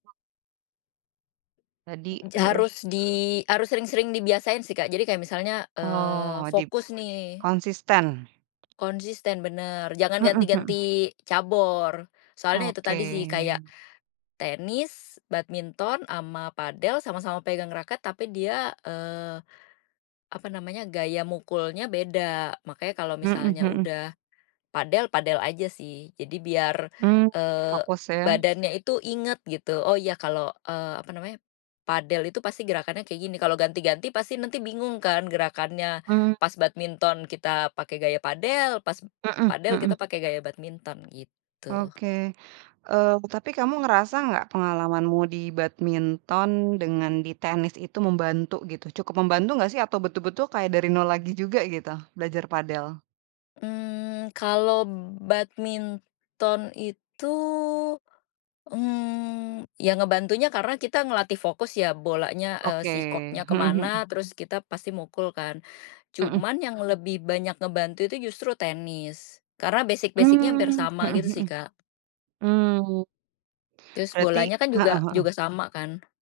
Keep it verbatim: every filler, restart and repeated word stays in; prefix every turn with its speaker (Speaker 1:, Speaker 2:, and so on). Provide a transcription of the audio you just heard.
Speaker 1: Tadi, heeh.
Speaker 2: Jarus di harus sering-sering dibiasain sih, Kak. Jadi kayak misalnya, eee,
Speaker 1: Oh, dib
Speaker 2: fokus nih
Speaker 1: konsisten.
Speaker 2: konsisten bener, jangan
Speaker 1: Heeh heeh.
Speaker 2: ganti-ganti cabor, soalnya itu
Speaker 1: Oke.
Speaker 2: tadi sih kayak tenis, badminton, sama padel sama-sama pegang raket tapi dia, eee, apa namanya gaya mukulnya beda. Makanya kalau
Speaker 1: Heeh
Speaker 2: misalnya
Speaker 1: heeh.
Speaker 2: udah padel, padel aja sih. Jadi biar,
Speaker 1: Mmm,
Speaker 2: eee,
Speaker 1: fokus ya.
Speaker 2: badannya itu ingat gitu, "Oh ya kalau," eee, apa namanya, "padel itu pasti gerakannya kayak gini." Kalau ganti-ganti pasti nanti bingung kan gerakannya
Speaker 1: Mmm.
Speaker 2: pas badminton kita pakai gaya padel, pas
Speaker 1: Heeh
Speaker 2: padel
Speaker 1: heeh.
Speaker 2: kita pakai gaya badminton gitu.
Speaker 1: Oke. Eee, pu tapi kamu ngerasa gak pengalamanmu di badminton dengan di tenis itu membantu gitu? Cukup membantu gak sih atau betul-betul kayak dari nol lagi juga gitu, belajar padel?
Speaker 2: Mmm, kalau badminton itu, mmm, yang ngebantunya karena kita ngelatih fokus ya bolanya, eee,
Speaker 1: Oke.
Speaker 2: si koknya ke
Speaker 1: Heeh heeh.
Speaker 2: mana terus kita pasti mukul kan,
Speaker 1: Heeh.
Speaker 2: cuman yang lebih banyak ngebantu itu justru tenis, karena basic-basic-nya hampir
Speaker 1: Mmm.
Speaker 2: sama
Speaker 1: Heeh
Speaker 2: gitu sih
Speaker 1: heeh.
Speaker 2: Kak.
Speaker 1: Mmm.
Speaker 2: Terus
Speaker 1: Berarti
Speaker 2: bolanya kan,
Speaker 1: heeh
Speaker 2: juga juga
Speaker 1: heeh.
Speaker 2: sama kan.